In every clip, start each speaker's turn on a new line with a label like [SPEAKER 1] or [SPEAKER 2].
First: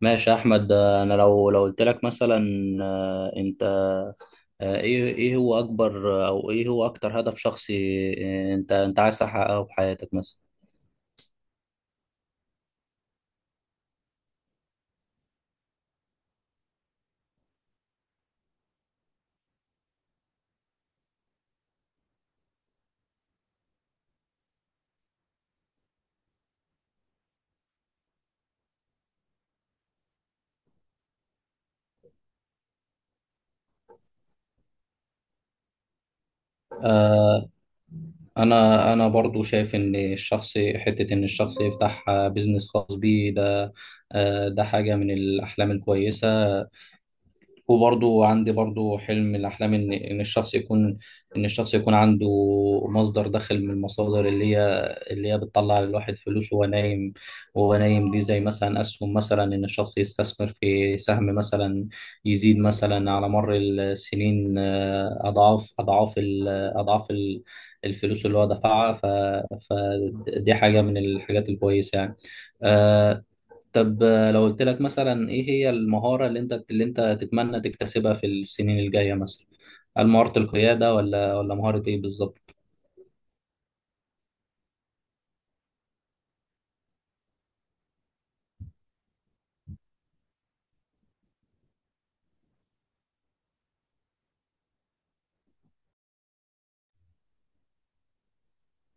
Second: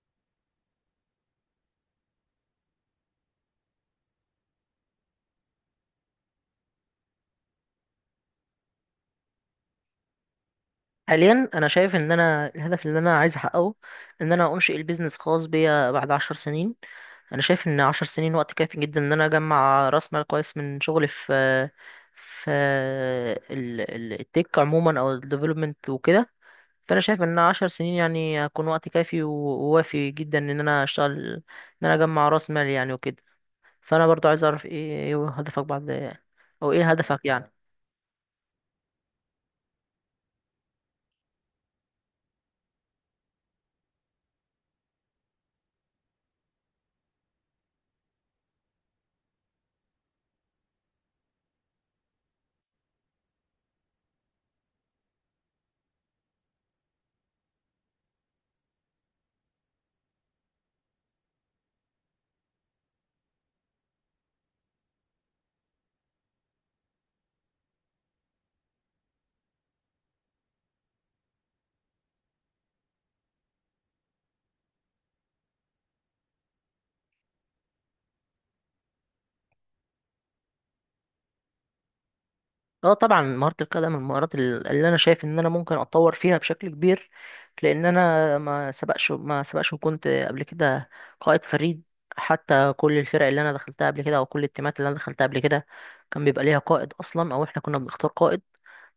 [SPEAKER 1] ماشي يا احمد، انا لو قلت لك مثلا، انت، ايه هو اكبر او ايه هو اكتر هدف شخصي انت عايز تحققه في حياتك مثلا؟
[SPEAKER 2] حاليا انا شايف ان انا الهدف اللي انا عايز احققه ان انا انشئ البيزنس خاص بيا بعد 10 سنين. انا شايف ان 10 سنين وقت كافي جدا ان انا اجمع راس مال كويس من شغلي في التك عموما او الديفلوبمنت وكده. فانا شايف ان 10 سنين يعني هيكون وقت كافي و- ووافي جدا ان انا اشتغل ان انا اجمع راس مال يعني وكده. فانا برضو عايز اعرف إيه هدفك بعد، او ايه هدفك
[SPEAKER 1] آه،
[SPEAKER 2] يعني؟
[SPEAKER 1] انا برضو شايف ان الشخص حته ان الشخص يفتح بيزنس خاص بيه ده، ده حاجه من الاحلام الكويسه. وبرضو عندي برضو حلم من الأحلام إن الشخص يكون، إن الشخص يكون عنده مصدر دخل من المصادر اللي هي بتطلع للواحد فلوس وهو نايم. دي زي مثلا أسهم، مثلا إن الشخص يستثمر في سهم مثلا يزيد مثلا على مر السنين، أضعاف الفلوس اللي هو دفعها. فدي حاجة من الحاجات الكويسة يعني. آه، طب لو قلت لك مثلا، ايه هي المهارة اللي انت تتمنى تكتسبها في السنين الجاية مثلا؟ هل مهارة القيادة ولا مهارة ايه بالظبط؟
[SPEAKER 2] اه طبعا مهارة القيادة من المهارات اللي انا شايف ان انا ممكن اتطور فيها بشكل كبير. لان انا ما سبقش وكنت قبل كده قائد فريد. حتى كل الفرق اللي انا دخلتها قبل كده او كل التيمات اللي انا دخلتها قبل كده كان بيبقى ليها قائد اصلا، او احنا كنا بنختار قائد.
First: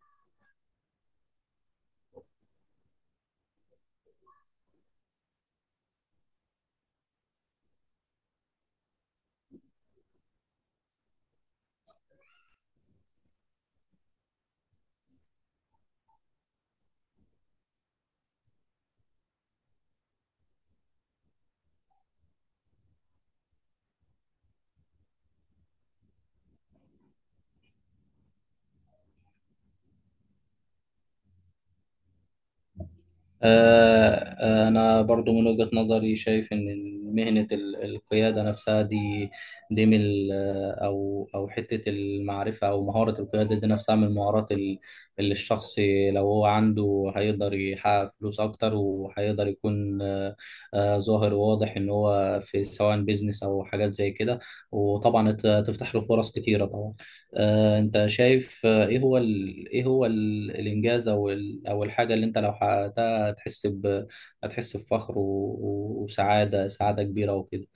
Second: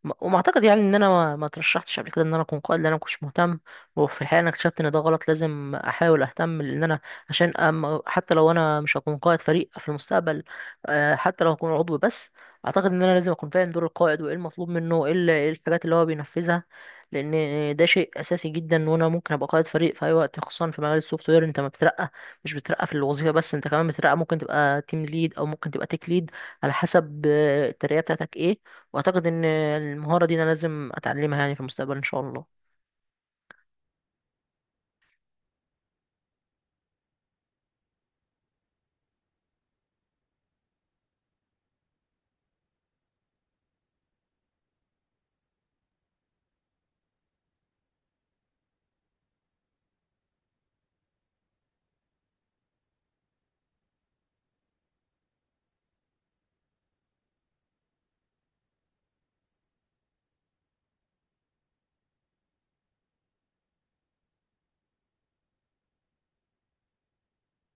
[SPEAKER 2] وما اعتقد يعني ان انا ما ترشحتش قبل كده ان انا اكون قائد لان انا ما كنتش مهتم. وفي الحقيقه انا اكتشفت ان ده غلط، لازم احاول اهتم لان انا عشان حتى لو انا مش هكون قائد فريق في المستقبل، حتى لو هكون عضو بس، اعتقد ان انا لازم اكون فاهم دور القائد وايه المطلوب منه، ايه إيه الحاجات اللي هو بينفذها. لان ده شيء اساسي جدا، وانا ممكن ابقى قائد فريق في اي وقت. خصوصا في مجال السوفت وير، انت ما بترقى مش بترقى في الوظيفه بس، انت كمان بترقى. ممكن تبقى تيم ليد او ممكن تبقى تيك ليد على حسب الترقيه بتاعتك ايه. واعتقد ان المهاره دي انا لازم اتعلمها يعني في المستقبل ان شاء الله.
[SPEAKER 1] آه، أنا برضو من وجهة نظري شايف إن مهنة القيادة نفسها دي من أو حتة المعرفة، أو مهارة القيادة دي نفسها من المهارات اللي الشخص لو هو عنده هيقدر يحقق فلوس أكتر، وهيقدر يكون ظاهر وواضح إن هو في سواء بيزنس أو حاجات زي كده، وطبعا تفتح له فرص كتيرة طبعا. أنت شايف إيه هو الإنجاز أو أو الحاجة اللي أنت لو حققتها هتحس هتحس بفخر وسعادة كبيرة وكده؟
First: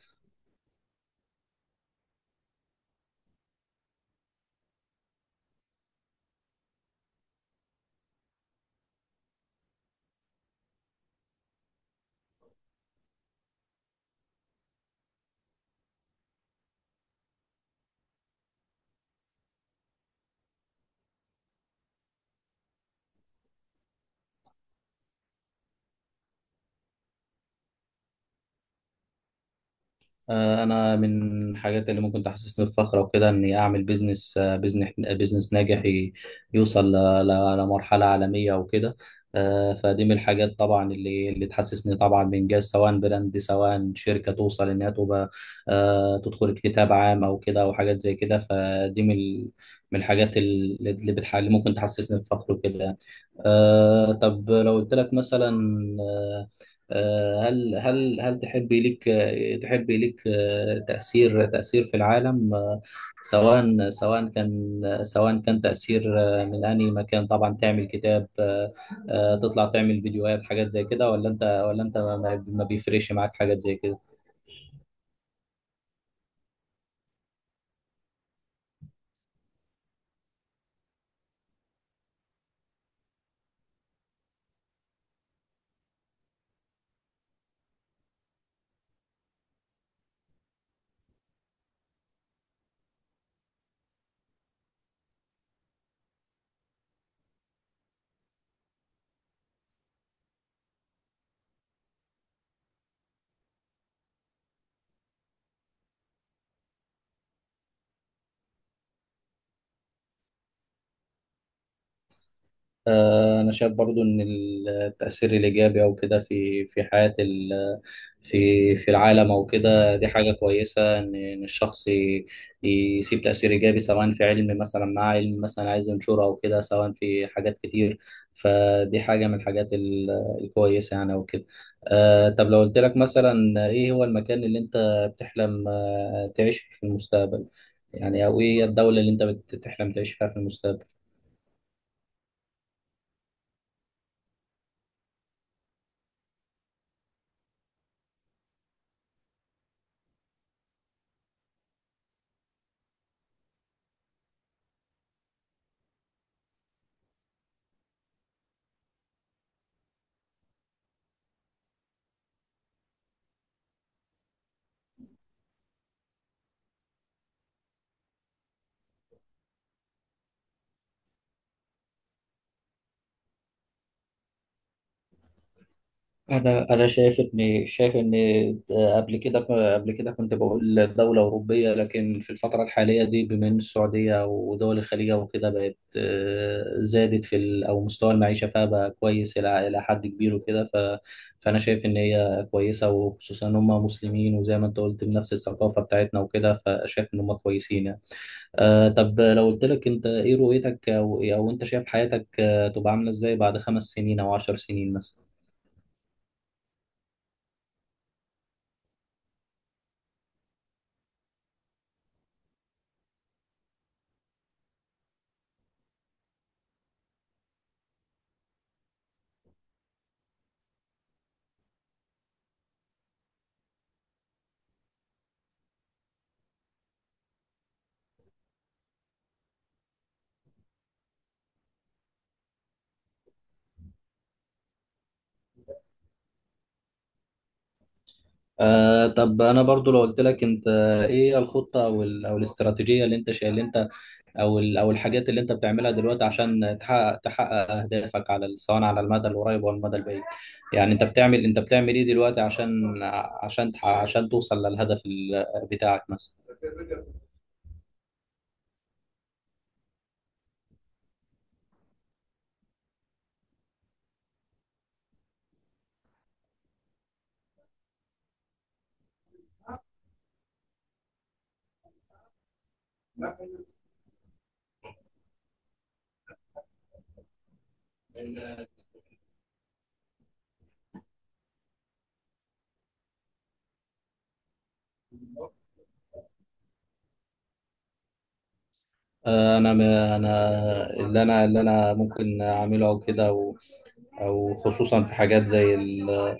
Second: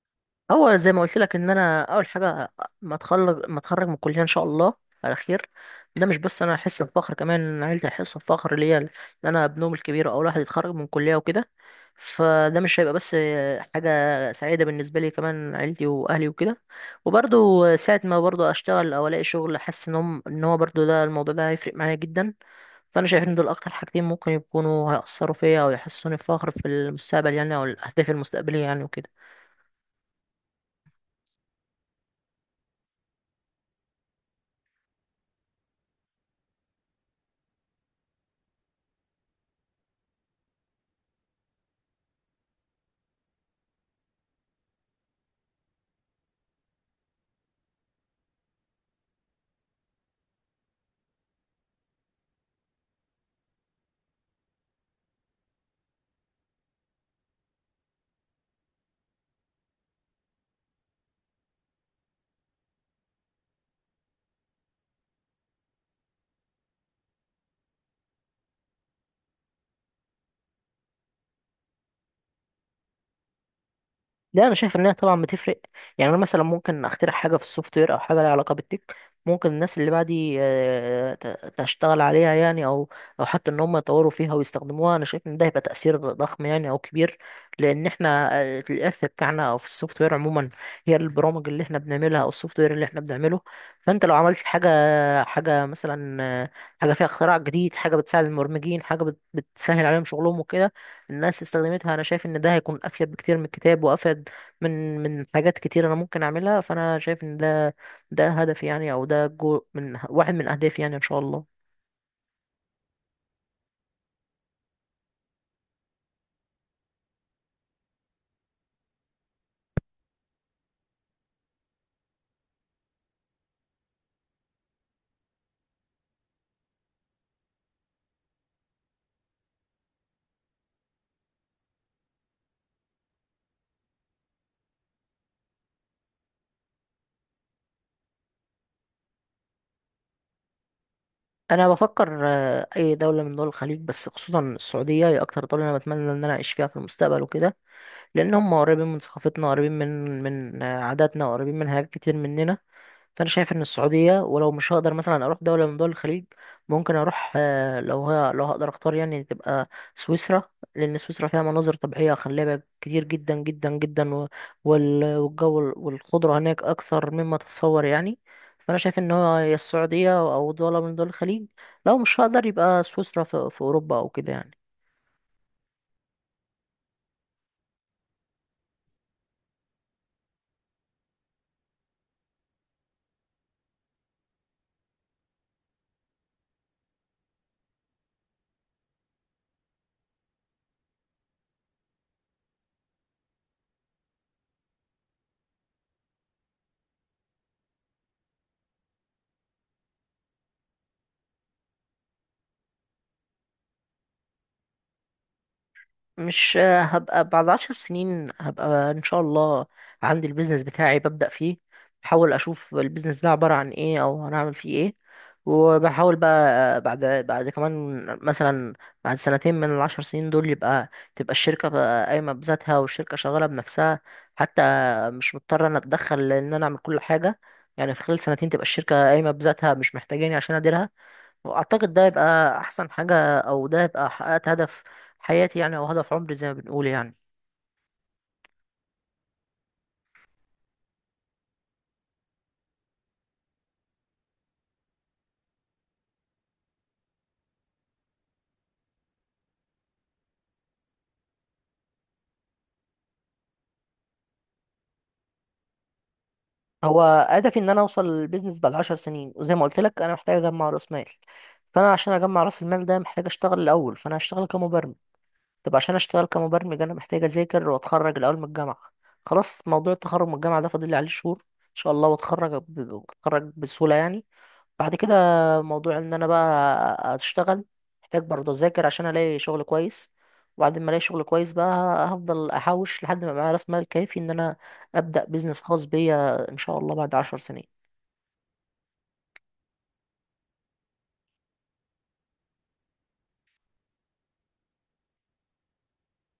[SPEAKER 2] هو زي ما قلت لك، ان انا اول حاجه ما اتخرج من الكليه ان شاء الله على خير، ده مش بس انا احس بفخر، كمان إن عيلتي هيحسوا بفخر ليا ان انا ابنهم الكبير اول واحد يتخرج من الكليه وكده. فده مش هيبقى بس حاجه سعيده بالنسبه لي، كمان عيلتي واهلي وكده. وبرضه ساعه ما برضه اشتغل او الاقي شغل، حاسس ان هم ان هو برضه ده، الموضوع ده هيفرق معايا جدا. فانا شايف ان دول اكتر حاجتين ممكن يكونوا هيأثروا فيا او يحسسوني بفخر في المستقبل يعني، او الاهداف المستقبليه يعني وكده.
[SPEAKER 1] انا من الحاجات اللي ممكن تحسسني بفخر وكده اني اعمل بيزنس ناجح، يوصل لمرحله عالميه وكده. فدي من الحاجات طبعا اللي تحسسني طبعا بانجاز، سواء براند سواء شركه توصل انها تبقى، تدخل اكتتاب عام او كده، او حاجات زي كده. فدي من الحاجات اللي ممكن تحسسني بفخر وكده يعني. طب لو قلت لك مثلا، آه، هل تحبي لك تأثير في العالم، سواء سواء كان سواء كان تأثير من أي مكان؟ طبعا تعمل كتاب، تطلع تعمل فيديوهات، حاجات زي كده، ولا أنت ما بيفرقش معاك حاجات زي كده؟
[SPEAKER 2] لا انا شايف انها طبعا بتفرق. يعني انا مثلا ممكن اخترع حاجه في السوفت وير او حاجه لها علاقه بالتك، ممكن الناس اللي بعدي تشتغل عليها يعني، او او حتى ان هم يطوروا فيها ويستخدموها. انا شايف ان ده هيبقى تاثير ضخم يعني او كبير، لان احنا الارث بتاعنا او في السوفت وير عموما هي البرامج اللي احنا بنعملها او السوفت وير اللي احنا بنعمله. فانت لو عملت حاجه مثلا حاجه فيها اختراع جديد، حاجه بتساعد المبرمجين، حاجه بتسهل عليهم شغلهم وكده، الناس استخدمتها، انا شايف ان ده هيكون افيد بكتير من الكتاب وافيد من حاجات كتير انا ممكن اعملها. فانا شايف ان ده هدف يعني، او ده جو من واحد من اهدافي يعني ان شاء الله.
[SPEAKER 1] أنا شايف برضو إن التأثير الإيجابي أو كده في في حياة ال في في العالم أو كده، دي حاجة كويسة إن الشخص يسيب تأثير إيجابي، سواء في علم مثلا، مع علم مثلا عايز ينشره أو كده، سواء في حاجات كتير. فدي حاجة من الحاجات الكويسة يعني أو كده. طب لو قلت لك مثلا، إيه هو المكان اللي أنت بتحلم تعيش فيه في المستقبل يعني؟ أو إيه هي الدولة اللي أنت بتحلم تعيش فيها في المستقبل؟
[SPEAKER 2] انا بفكر اي دوله من دول الخليج، بس خصوصا السعوديه هي اكتر دوله انا بتمنى ان انا اعيش فيها في المستقبل وكده. لان هم قريبين من ثقافتنا، قريبين من من عاداتنا، قريبين من حاجات كتير مننا. فانا شايف ان السعوديه، ولو مش هقدر مثلا اروح دوله من دول الخليج، ممكن اروح لو هي لو هقدر اختار يعني، تبقى سويسرا. لان سويسرا فيها مناظر طبيعيه خلابه كتير جدا جدا جدا، والجو والخضره هناك اكثر مما تتصور يعني. فانا شايف ان هو يا السعوديه او دوله من دول الخليج، لو مش هقدر يبقى سويسرا في اوروبا او كده يعني.
[SPEAKER 1] انا شايف ان قبل كده قبل كده كنت بقول دوله اوروبيه، لكن في الفتره الحاليه دي، بما ان السعوديه ودول الخليج وكده بقت، زادت او مستوى المعيشه فيها بقى كويس الى حد كبير وكده. فانا شايف ان هي كويسه، وخصوصا ان هم مسلمين وزي ما انت قلت بنفس الثقافه بتاعتنا وكده، فشايف ان هم كويسين يعني. طب لو قلت لك انت، ايه رؤيتك، او انت شايف حياتك تبقى عامله ازاي بعد 5 سنين او 10 سنين مثلا؟
[SPEAKER 2] مش هبقى بعد 10 سنين. هبقى ان شاء الله عندي البيزنس بتاعي، ببدأ فيه، بحاول اشوف البيزنس ده عبارة عن ايه او هنعمل فيه ايه. وبحاول بقى بعد كمان مثلا بعد سنتين من ال10 سنين دول، يبقى تبقى الشركة بقى قايمة بذاتها، والشركة شغالة بنفسها، حتى مش مضطر انا اتدخل ان انا اعمل كل حاجة. يعني في خلال سنتين تبقى الشركة قايمة بذاتها، مش محتاجاني عشان اديرها. واعتقد ده يبقى احسن حاجه، او ده يبقى حققت هدف حياتي يعني، او هدف عمري زي ما بنقول يعني.
[SPEAKER 1] طب انا برضو لو قلت لك انت، ايه الخطه او الاستراتيجيه اللي انت شايل اللي انت او ال- او الحاجات اللي انت بتعملها دلوقتي عشان تحقق اهدافك، سواء على المدى القريب او المدى البعيد؟ يعني انت بتعمل ايه دلوقتي عشان عشان توصل للهدف بتاعك مثلا؟
[SPEAKER 2] هو هدفي ان انا اوصل للبيزنس بعد 10 سنين، وزي ما قلت لك انا محتاج اجمع راس مال. فانا عشان اجمع راس المال ده محتاج اشتغل الاول، فانا هشتغل كمبرمج. طب عشان اشتغل كمبرمج انا محتاج اذاكر واتخرج الاول من الجامعه. خلاص موضوع التخرج من الجامعه ده فاضل لي عليه شهور ان شاء الله، واتخرج اتخرج بسهوله يعني. بعد كده موضوع ان انا بقى اشتغل، محتاج برضه اذاكر عشان الاقي شغل كويس. وبعد ما الاقي شغل كويس بقى، هفضل احوش لحد ما معايا راس مال كافي ان انا ابدا بيزنس خاص بيا ان شاء الله بعد 10 سنين.
[SPEAKER 1] انا م- انا اللي انا اللي انا ممكن اعمله او كده، او خصوصا في حاجات زي ال-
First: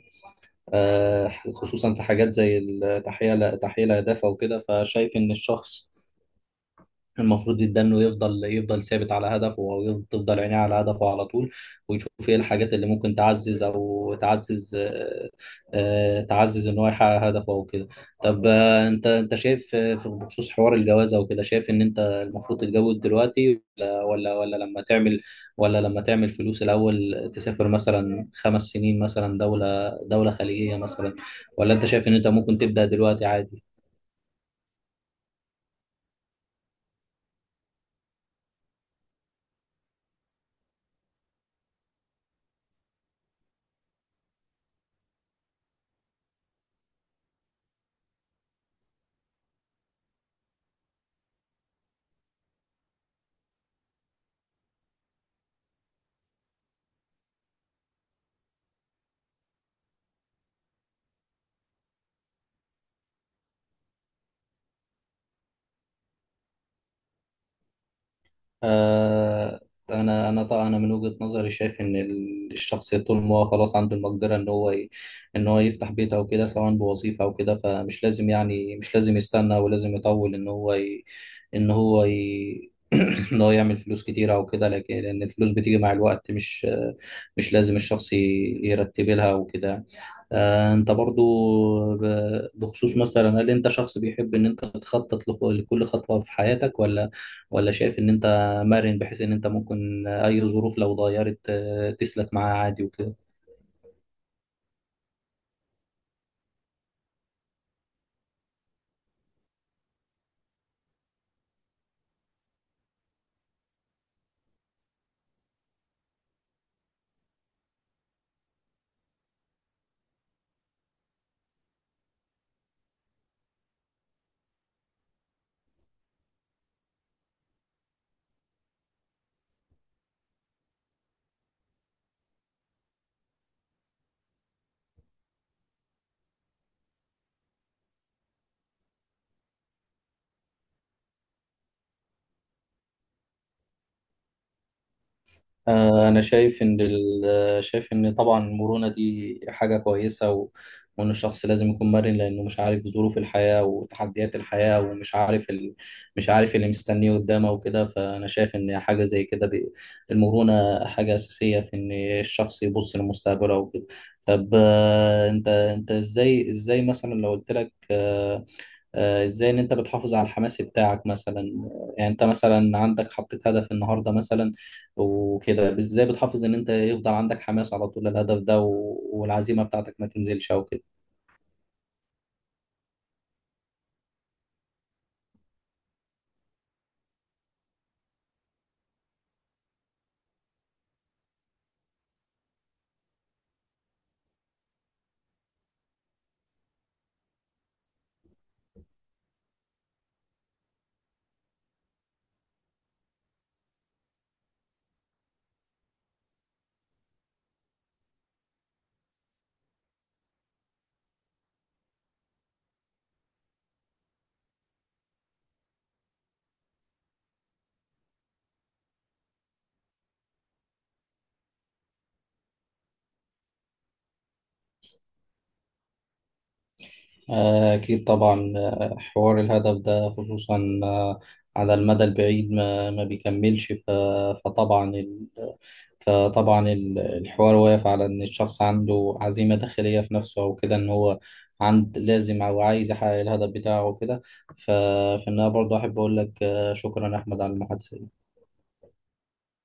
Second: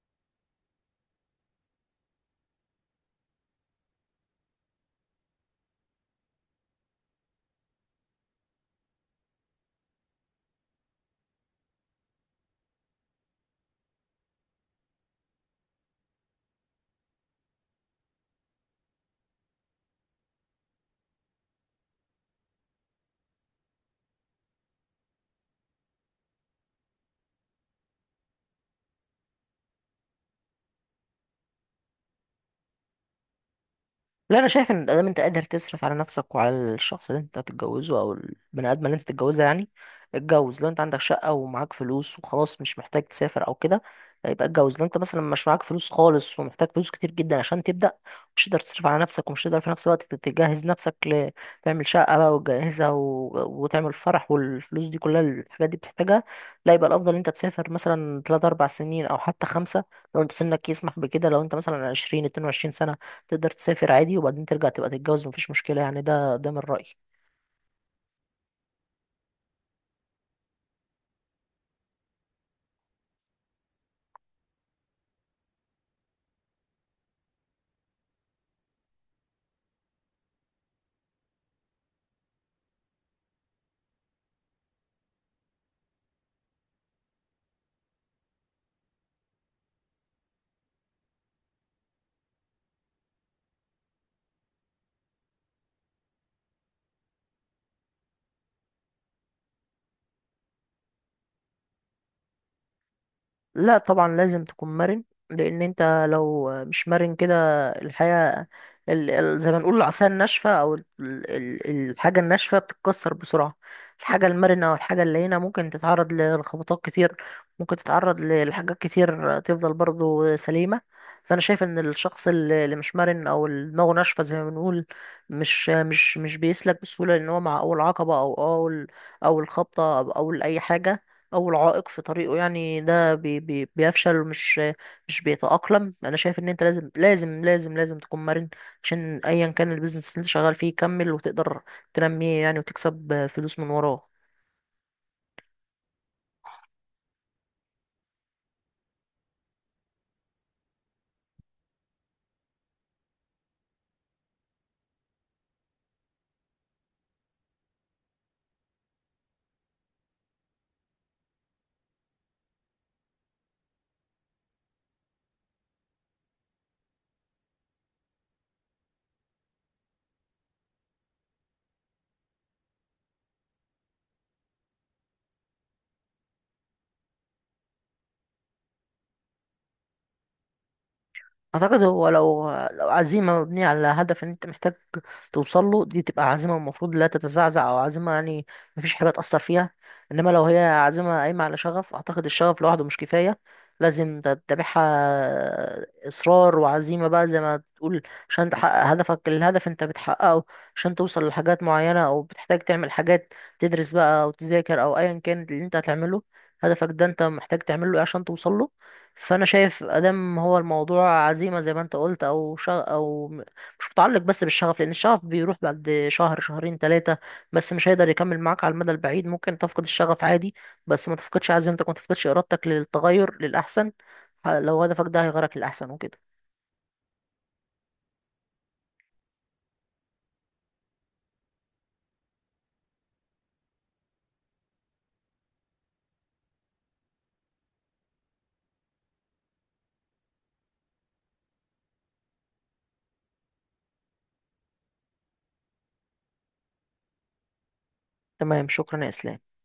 [SPEAKER 1] آه، خصوصا في حاجات زي تحقيق الاهداف او كده. فشايف ان الشخص المفروض جدا انه يفضل ثابت على هدفه، او تفضل عينيه على هدفه على طول، ويشوف ايه الحاجات اللي ممكن تعزز او تعزز آه، آه، تعزز ان هو يحقق هدفه او كده. طب انت شايف بخصوص حوار الجواز او كده، شايف ان انت المفروض تتجوز دلوقتي، ولا لما تعمل فلوس الاول، تسافر مثلا 5 سنين مثلا دولة خليجية مثلا، ولا انت شايف ان انت ممكن تبدأ دلوقتي عادي؟
[SPEAKER 2] لا انا شايف ان دام انت قادر تصرف على نفسك وعلى الشخص اللي انت هتتجوزه او البني ادم اللي انت هتتجوزها يعني، اتجوز. لو انت عندك شقه ومعاك فلوس وخلاص، مش محتاج تسافر او كده، يبقى اتجوز. لو انت مثلا مش معاك فلوس خالص، ومحتاج فلوس كتير جدا عشان تبدا، مش تقدر تصرف على نفسك، ومش تقدر في نفس الوقت تجهز نفسك، تعمل شقه بقى وتجهزها، و... وتعمل فرح، والفلوس دي كلها، الحاجات دي بتحتاجها، لا يبقى الافضل ان انت تسافر مثلا 3 4 سنين او حتى 5. لو انت سنك يسمح بكده، لو انت مثلا 20 22 سنه، تقدر تسافر عادي وبعدين ترجع تبقى تتجوز، مفيش مشكلة يعني. ده من رأيي.
[SPEAKER 1] آه، انا طبعا من وجهة نظري شايف ان الشخص طول ما هو خلاص عنده المقدره ان هو ان هو يفتح بيت او كده، سواء بوظيفه او كده، فمش لازم يعني، مش لازم يستنى ولازم يطول ان هو ي... ان هو يعمل فلوس كتير او كده، لكن لان الفلوس بتيجي مع الوقت، مش لازم الشخص يرتب لها وكده. انت برضو بخصوص مثلا، هل انت شخص بيحب ان انت تخطط لكل خطوة في حياتك، ولا ولا شايف ان انت مرن، بحيث ان انت ممكن اي ظروف لو اتغيرت تسلك معاها عادي وكده؟
[SPEAKER 2] لا طبعا لازم تكون مرن، لان انت لو مش مرن كده، الحياة زي ما نقول العصاية الناشفة او الحاجة الناشفة بتتكسر بسرعة. الحاجة المرنة او الحاجة اللينة ممكن تتعرض لخبطات كتير، ممكن تتعرض لحاجات كتير، تفضل برضو سليمة. فانا شايف ان الشخص اللي اللي مش مرن، او اللي دماغه ناشفة زي ما بنقول، مش بيسلك بسهولة، لان هو مع اول عقبة، او اول اول خبطة، او اول اي حاجة، أول عائق في طريقه يعني، ده بي بي بيفشل، ومش مش بيتأقلم. أنا شايف إن أنت لازم لازم لازم لازم تكون مرن، عشان أيا كان البيزنس اللي أنت شغال فيه يكمل، وتقدر تنميه يعني، وتكسب فلوس من وراه.
[SPEAKER 1] أنا شايف إن طبعا المرونة دي حاجة كويسة وإن الشخص لازم يكون مرن، لأنه مش عارف ظروف الحياة وتحديات الحياة، ومش عارف مش عارف اللي مستنيه قدامه وكده. فأنا شايف إن حاجة زي كده المرونة حاجة أساسية في إن الشخص يبص لمستقبله وكده. طب أنت إزاي مثلا لو قلت لك، ازاي ان انت بتحافظ على الحماس بتاعك مثلا؟ يعني انت مثلا عندك حطيت هدف النهارده مثلا وكده، ازاي بتحافظ ان انت يفضل عندك حماس على طول الهدف ده والعزيمه بتاعتك ما تنزلش او كده؟
[SPEAKER 2] اعتقد هو لو عزيمه مبنيه على هدف ان انت محتاج توصل له، دي تبقى عزيمه المفروض لا تتزعزع، او عزيمه يعني مفيش حاجه تاثر فيها. انما لو هي عزيمه قايمه على شغف، اعتقد الشغف لوحده مش كفايه، لازم تتبعها اصرار وعزيمه بقى زي ما تقول عشان تحقق هدفك. الهدف انت بتحققه عشان توصل لحاجات معينه، او بتحتاج تعمل حاجات، تدرس بقى او تذاكر او ايا كان اللي انت هتعمله، هدفك ده انت محتاج تعمله ايه عشان توصل له. فانا شايف ادم هو الموضوع عزيمه زي ما انت قلت، او شغ... او م- مش متعلق بس بالشغف، لان الشغف بيروح بعد شهر شهرين ثلاثه، بس مش هيقدر يكمل معاك على المدى البعيد. ممكن تفقد الشغف عادي، بس ما تفقدش عزيمتك، ما تفقدش ارادتك للتغير للاحسن، لو هدفك ده هيغيرك للاحسن وكده.
[SPEAKER 1] اكيد طبعا، حوار الهدف ده خصوصا على المدى البعيد ما بيكملش. فطبعا فطبعا الحوار واقف على إن الشخص عنده عزيمة داخلية في نفسه أو كده، إن هو لازم أو عايز يحقق الهدف بتاعه وكده. ف- فإن أنا برضه أحب أقول لك شكرا يا أحمد على المحادثة.
[SPEAKER 2] تمام، شكرا يا اسلام.